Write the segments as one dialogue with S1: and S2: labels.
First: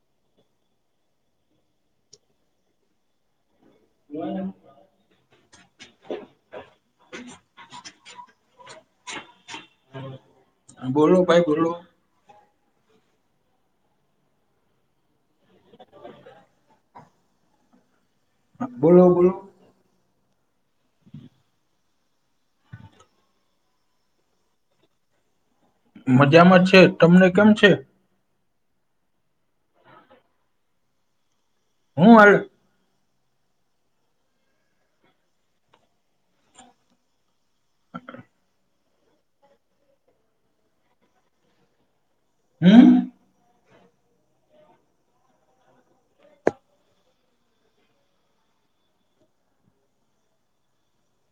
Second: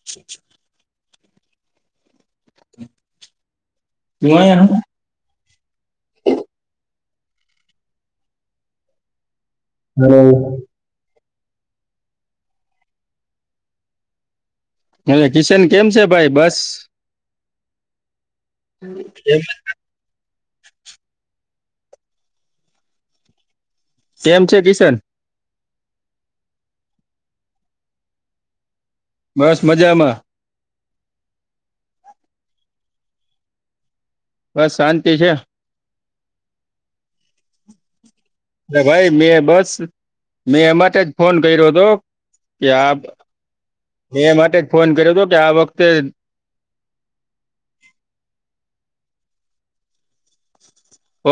S1: [inaudible] [unintelligible] [inaudible] [unintelligible]
S2: બોલો ભાઈ બોલો
S1: હે કિશન કેમ છે ભાઈ બસ
S2: બોલો બોલો
S1: કેમ છે કિશન
S2: મજામાં છે તમને કેમ છે?
S1: બસ મજામાં
S2: હું હાલે
S1: બસ શાંતિ છે. મોટા ભાઈ મેં બસ મેં એ માટે જ ફોન કર્યો હતો કે
S2: હમ
S1: આબ મે એ માટે જ ફોન કર્યો હતો કે આ વખતે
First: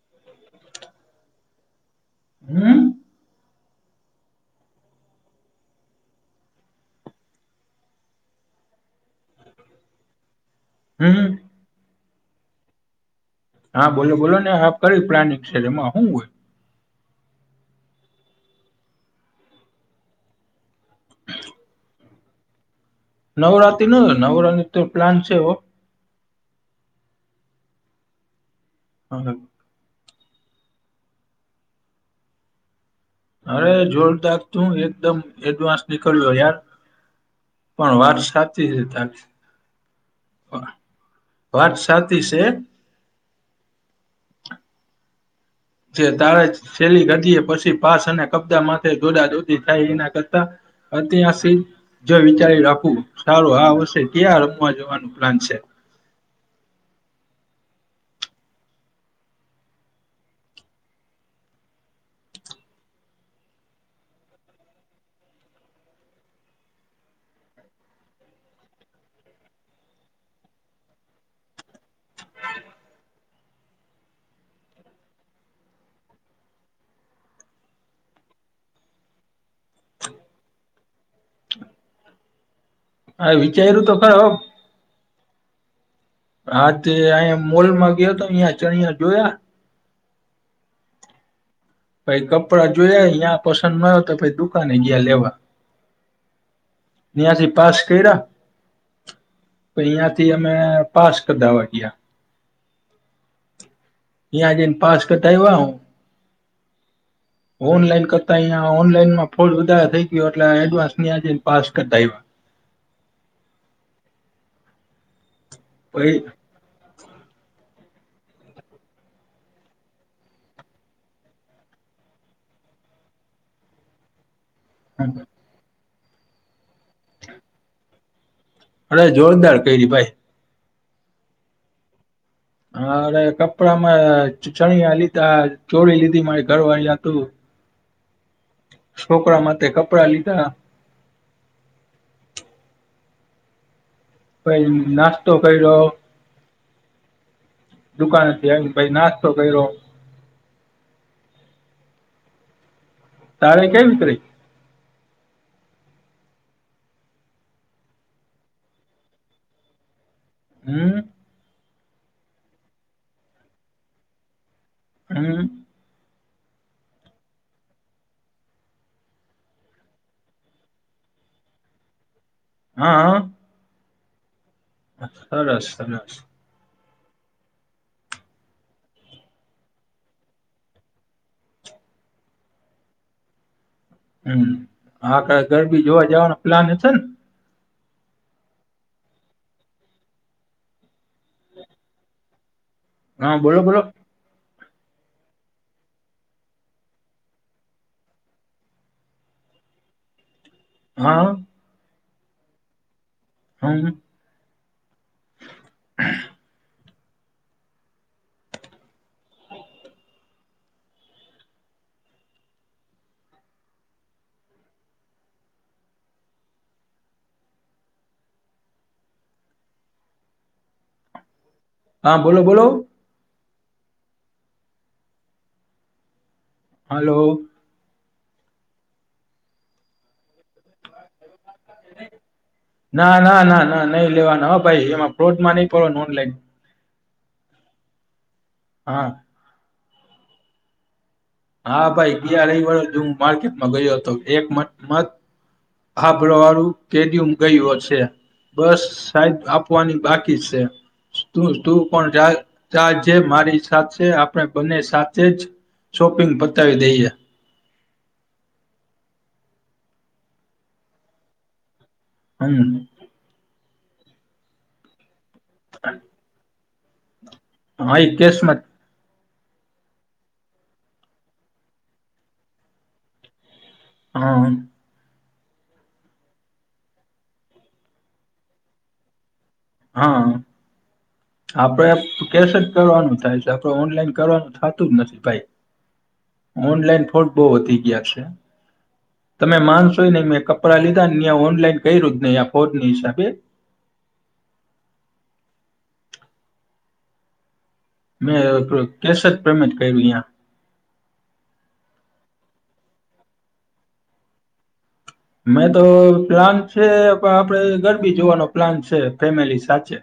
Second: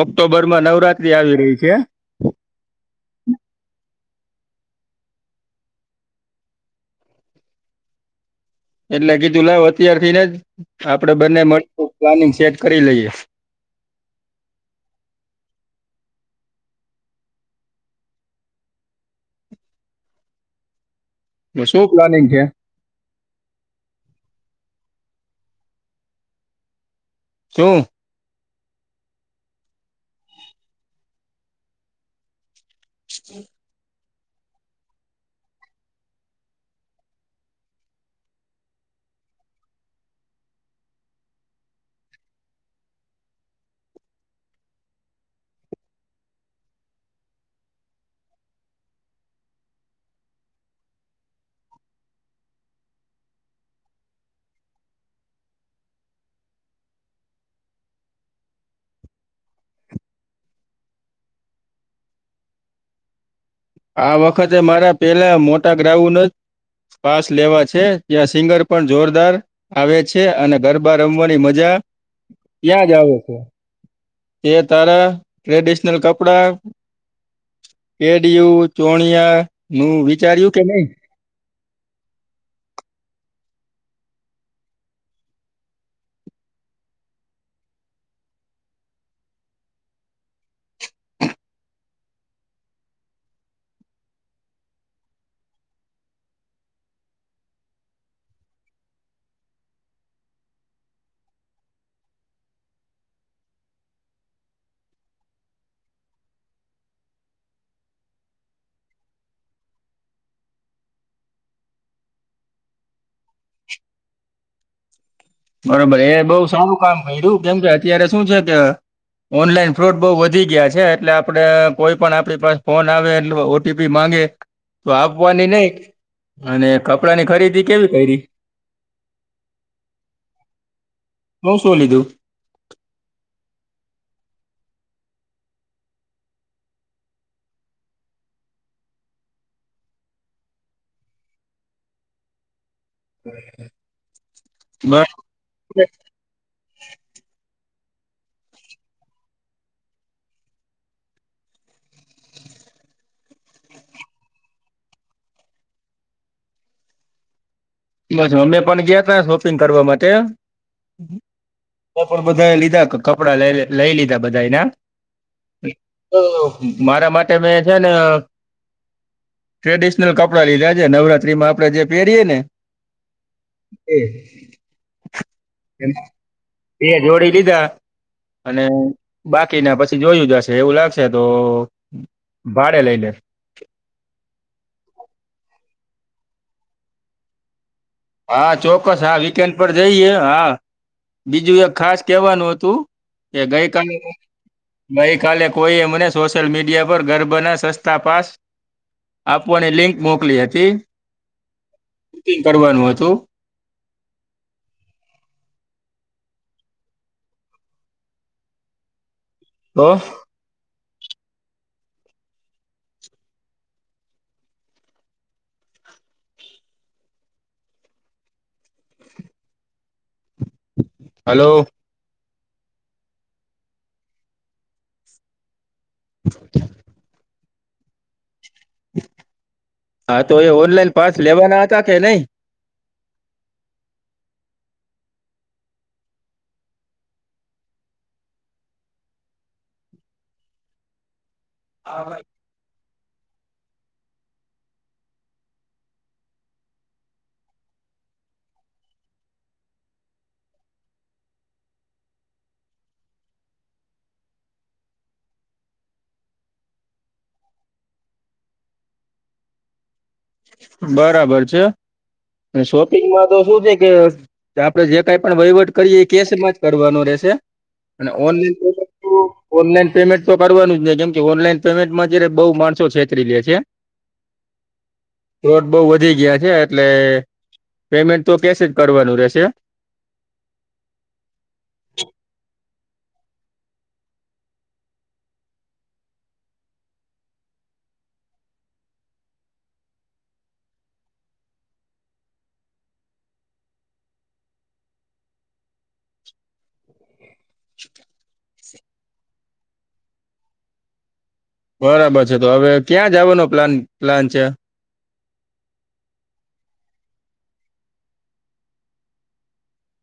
S1: ઓક્ટોબર માં નવરાત્રી આવી રહી છે.
S2: હમ્મ
S1: એટલે કીધું લાવ અત્યાર થી ન જ આપડે
S2: હમ
S1: બંને મળતું પ્લાનિંગ સેટ કરી લઈએ.
S2: હા, બોલો બોલો ને આપ ક્યુ પ્લાનિંગ છે એમાં હું હોય
S1: એમાં શું પ્લાનિંગ છેે
S2: નવરાત્રીનો ન નવરાત્રી તો પ્લાન છે હો.
S1: શું?
S2: હઅ. અરે જોરદાર, તું એકદમ એડવાન્સ નીકળ્યો યાર. પણ વાત સાચી છે તારી. વાત સાચી શે. જે તારે છેેલ્લી ઘડીએ પસી પાસ અને કપજા માટે દોઢા-દોઢી થાય કઈના કરતા અત્યા શી જો વિચારી રાખું, સારું આ વર્ષે ક્યાં રમવા જવાનું પ્લાન છે?
S1: આ વખતે મારા પેલા મોટા ગ્રાઉન જ પાસ લેવા છે, ત્યાં સિંગર પણ જોરદાર આવે છે અને ગરબા રમવાની મજા ત્યાં જ આવે છે, એ તારા ટ્રેડિશનલ કપડા ડીયુ, ચોણિયાનું વિચાર્યું કે નઈ?
S2: આ વિચાર્યું તો ખરું હા, તે અઈયા મોલમાં ગયો તો ત્યા ચણિયા જોયા પહી કપડાં જોયા અહીયાં પસંદ ન હોય તો પહી દુકાને ગયા લેવા. બ્યાશી પાસ કર્યા તઈયાથી અમે પાસ કઢાવા ગયા. ન્યા જઈને પાસ્ટ પેલા
S1: [inaudible]
S2: ઓનલાઈન કરતા ઈયા ઓનલાઈનમાં ફોલ વધારે થઈ ગયો એટલે એડવાન્સ ન્યા જઈન પાસ કઢાયવા.
S1: બરોબર, એ
S2: પછી
S1: બઉ સારું કામ કર્યું કેમ કે અત્યારે શું છે ત ઓનલાઈન ફ્રોડ બઉ વધી ગયા છે, એટલે આપડે કોઈ પણ આપડી પાસ ફોન આવે, એટલે ઓટીપી માંગે તો
S2: અરે
S1: આપવાની નઈ અને કપડાની ખરીદી કેવી કયરી?
S2: અરે જોરદાર કયરી ભાઈ.
S1: બઉ શું લીધું?
S2: હન, અરે કપડામાં ચ-ચણિયા લીધા, ચોળી લીધી મારી ઘરવાળી હાટુ. છોકરા માટે કપડાં લીધા
S1: [inaudible]
S2: તઈ
S1: બસ
S2: નાસ્તો કર્યો દુકાનથી આવીન પહી નાસ્તો કર્યો. તારે કઈ ઉતરે
S1: બસ, અમે પણ ગયા તા શોપિંગ કરવા માટે
S2: હમ.
S1: તો પણ બધા એ લીધા ક-કપડા લઈ લે લઈ લીધા બધાઈના.
S2: હમ.
S1: તો મારા માટે મે છે ને ટ્રેડિશનલ કપડા લીધા છે, નવરાત્રીમાં આપડે જે પેરીએ ને
S2: હાં
S1: એ
S2: સરસ, સરસ.
S1: બે જોડી લીધા અને બાકીના પસી જોયું જાશે, એવું લાગશે તો ભાડે લઈ લે
S2: હમ, હા ગ-ગરબી જોવા જવાનો પ્લાન હશે ન.
S1: હા, ચોક્કસ. હા, વીકેન્ડ પર જઈએ હા, બીજું એક ખાસ કેવાનું હતું
S2: હા
S1: કે
S2: બોલો બોલો
S1: ગઈકાલે ગઈ કાલે કોઈ મને સોશિ્યયલ મીડિયા પર ગરબા ના સસ્તા પાસ આપવાની લિંક મોકલી હતી.
S2: હા
S1: બુકિંગ કરવાનું હતું
S2: હમ
S1: બસ હલો
S2: હા બોલો બોલો
S1: ઓકે [unintelligible]
S2: હલો
S1: હા તો એ ઓનલાઈન પાસ લેવાના હતા કે નહી
S2: ના ના ના ના નહી લેવાના હ ભાઈ એમાં ફ્રૉડમાં નહી પડવાં નુ ઓનલાઈન હા હા ભાઈ ગયા રવિવારે જ હું માર્કેટમાં ગયો હતો એક મત આભલાવાળું કે દી ગયુ હશે બસ સાઈડ આપવાની બાકી છે. તું તું પણ જાગજે મારી સાથે આપણે બંને સાથે જ શોપિંગ પતાવી દઇએ
S1: બરાબર છે અને
S2: હમ
S1: શોપિંગમાં તો શું છે કે આપણે જે કંઈ પણ વહીવટ કરીએ એ કેશમાં જ કરવાનો રહેશે
S2: હા એ
S1: અને
S2: કેશમાં
S1: ઓનલાઈન ઓનલાઈન પેમેન્ટ તો કરવાનું જ નહી કેમ કે ઓનલાઈન પેમેન્ટમાં જયારે બહુ માણસો છેતરી લે છે
S2: હા
S1: રોડ બહુ વધી ગયા છે એટલે પેમેન્ટ તો કેશ જ કરવાનું રહેશે
S2: હા આપણે કેશ જ કરવાનું થાય છે આપણે ઓનલાઈન કરવાનું થતું જ નથી ભાઈ ઓનલાઈન ફ્રોડ બહુ વધી ગયા છે તમે માનશો નહી મેં કપડાં લીધા ઓનલાઈન ક્યું જ નહી ફ્રોડ ના હિસાબે
S1: શુક
S2: મેં તો કેશ જ પેમેન્ટ કર્યું અહીંયા
S1: બરાબર છે તો હવે ક્યાં જવાનો પ્લાન પ્લાન છે
S2: મેં તો પ્લાન છે પણ આપડે ગરબી જોવાનો પ્લાન છે ફેમિલી સાથે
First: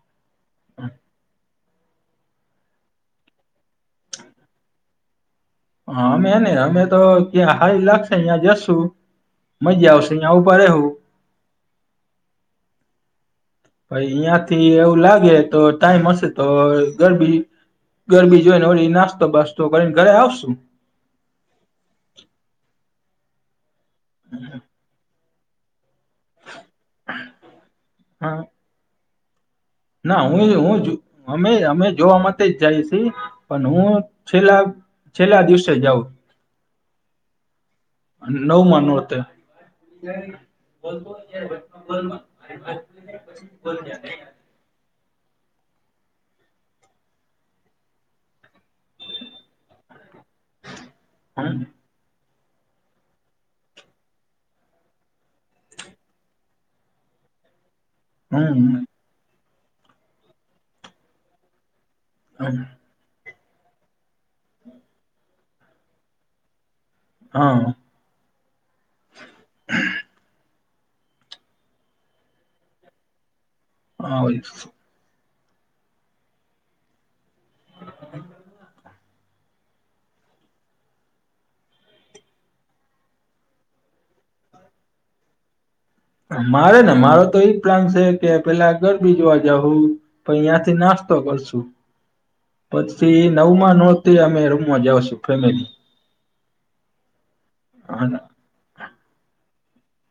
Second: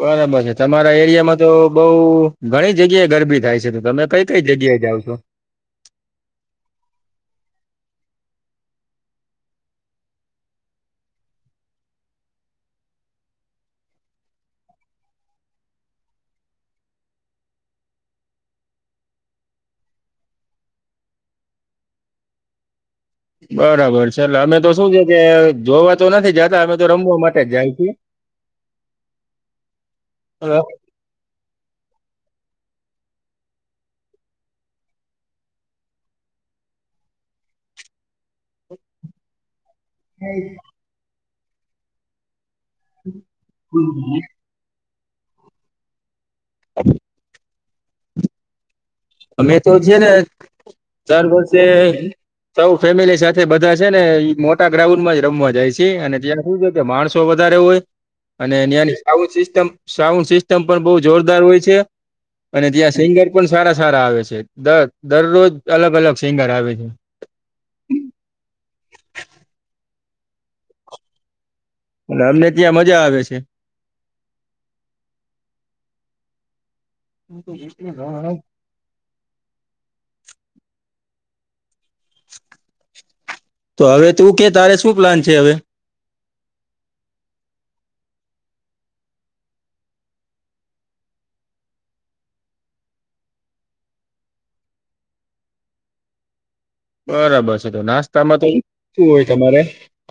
S1: બરાબર છે તમારા એરિયામાં તો બહુ ઘણી જગ્યાએ ગરબી થાય છે તો તમે કઈ કઈ જગ્યાએ જાવ છો.
S2: અમે ને અમે તો ક્યાં હારી લાગશે યાં જશુ મજા આવશે યા ઉભા રેહુ ભાઈ અહિયાંથી એવું લાગે તો ટાઈમ હશે તો ગરબી ગરબી જોઈ ને વળી નાસ્તો બાસતો કરીને ઘરે આવશું-
S1: બરાબર છે લાં અમે તો શું છે કે જોવા તો નથી જતા અમે તો રમવા માટે જ જાય છીએ.
S2: હા. ના હું હું અમે અમે જોવા માટે જ જાયશી પણ હું છેલ્લા છેલ્લા દિવસે જાઉ નવમા નોરતે બો [inaudible]
S1: હમ અમે તો છે ને ચાર વરસે
S2: હમ
S1: સૌ ફેમિલી સાથે બધા છે ને મોટા ગ્રાઉન્ડ માં જ રમવા જાય છે અને ત્યાં શું ત્યાં માણસો વધારે હોય અને
S2: હમ
S1: ત્યાંની સાઉન્ડ સિસ્ટમ સાઉન્ડ સિસ્ટમ પણ બહુ જોરદાર હોય છે
S2: હમ.
S1: અને ત્યાં સિંગર પણ સારા સારા આવે છે દર દરરોજ અલગ અલગ સિંગર આવે છે.
S2: હ
S1: અને અમને ત્યાં મજા આવે છે
S2: હાય.
S1: હૂં તો એક થી તો હવે તું કે તારે શું પ્લાન છે હવે?
S2: મારે ને મારો તો ઈ પ્લાન છે કે પેલા ગરબી જોવા જાહું પહી યાંથી નાસ્તો કરશું. પછી નવમાં નોરતે અમે રૂમમાં જાશું, ફેમિલી.
S1: બરાબર છે. તો નાસ્તામાં તો ઈ શું હોય તમારે?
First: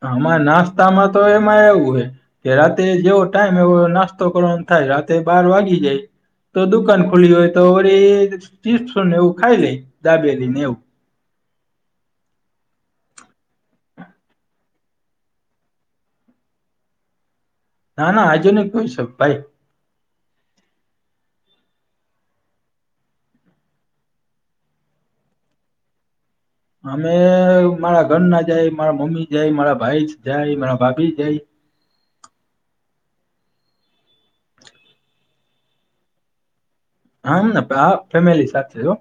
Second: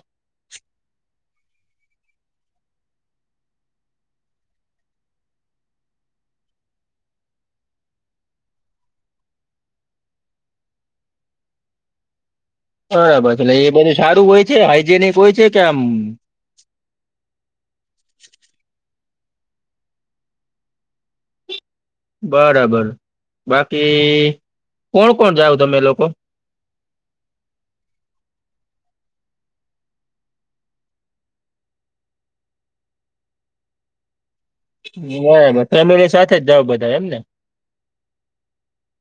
S2: આમાં નાસ્તામાં તો એમાં એવું હે કે રાતે જેવો ટાઈમ એવો નાસ્તો કરવાન થાય. રાતે બાર વાગી જાય તો દુકાન ખુલી હોય તો વળી ચિપ્સોન એવું ખાઈ લે. દાબેલીન એવું.
S1: બરાબર છે. એટલે એ બધું સારું હોય છે, હાઈજેનિક હોય છે કે આમ
S2: ના ના. હાઈજેનિક નુ છે ભાઈ.
S1: બરાબર. બાકી કોણ કોણ જાવ તમે લોકો?
S2: અમે મારા ઘરના જાય, મારા મમ્મી જાય, મારા ભાઈ જાય, મારા ભાભી જાય.
S1: બરાબર. ફેમિલી સાથે જ જાવ બધા એમને.
S2: હમન ને હા. ફેમિલી સાથે જ હો.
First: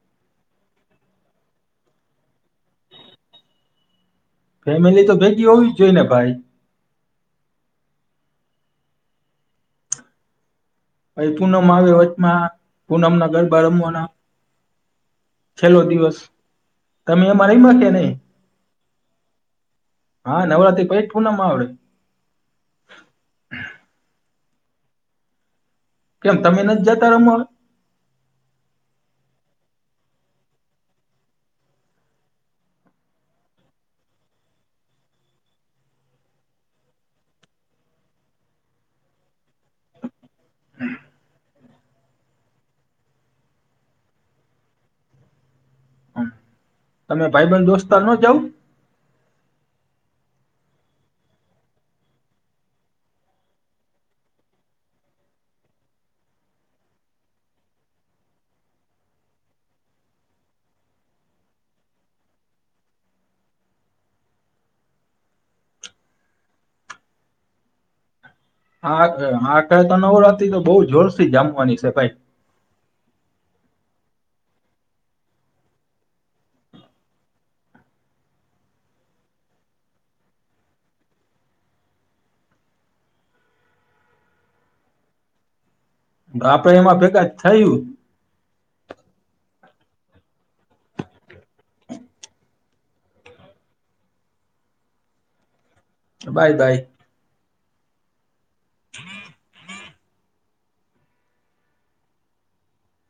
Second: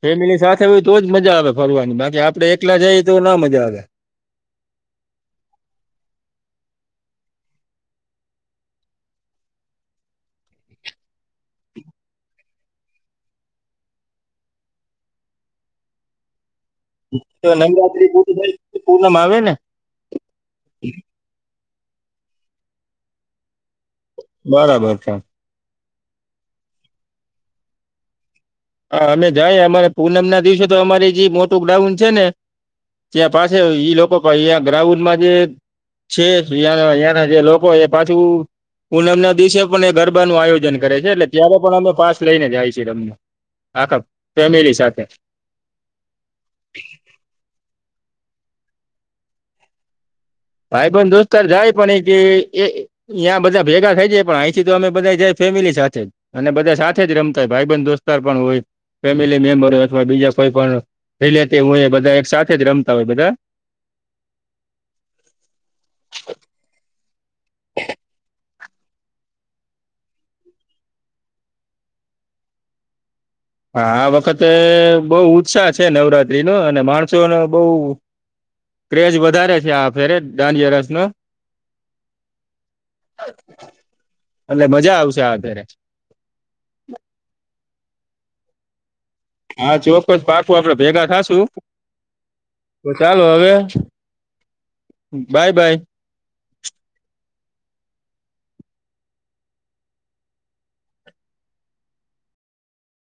S1: ફેમિલી સાથે હોય તો જ મજા આવે ફરવાની બાકી આપડે એકલા જાઈ તો ના મજા આવે.
S2: ફેમિલી તો ભેગી હોવી જ જોઈને ભાઈ. પછી પૂનમ આવે વચમાં. પૂનમના ગરબા રમવાના. છેલ્લો દિવસ તમે
S1: તો
S2: એમાં રમ્યા કે
S1: નવરાત્રી
S2: નહી
S1: પુરી થાય તો પૂનમ આવે ને.
S2: હા, નવરાત્રી પઈ જ પૂનમ આવે.
S1: બરાબર છે.
S2: કેમ તમે નથ જાતા રમવા?
S1: અ અમે જાય અમારે પૂનમના દિવસે તો અમારી જે મોટું ગ્રાઉન છે ને ત્યાં પાસે ઈ લોકો પા‌ઇ ગ્રાઉડમાં જે છે યાના યાના જે લોકો એ પાછું પૂનમના દિવસે પણ એ ગરબાનું આયોજન કરે છે એટલે ત્યારે પણ અમે પાસ લઈને જાઈ છી રમવા. આખા ફેમિલી સાથે.
S2: હમ, તમે ભાઈબન દોસ્તર નો જાવ?
S1: ભાઈબન દોસ્તાર જાય પણ એ કે એ યાં બધા ભેગા થઈ જાય પણ આઈથી તો અમે બધા જાય ફેમિલી સાથે જ. અને બધા સાથે જ રમતા હો. ભાઈબંધ દોસ્તાર પણ હોય. ફેમિલી મેમ્બર હોય અથવા બીજા કોઈ પણ રિલેટિવ હોય બધા એક સાથે જ રમતા હોય બધા. [unintelligible]
S2: હાઅ અ આ ફેર તો નવરાત્રી તો બોઉ જોશથી જામવાની છે ભાઈ.
S1: હા, આ વખતે બઉ ઉત્સાહ છે નવરાત્રી નો અને માણસોનો બોઉ ક્રેઝ વધારે છે આ ફેરે દાંડિયા-રાસ નો. એટલે મજા આવશે આ ફેરે.
S2: આપડે એમાં ભેગા થયું.
S1: હા, ચોક્કસ પાકું આપડે ભેગા થાશું. ચાલો હવે. Bye bye.
S2: Bye by. [unintelligible]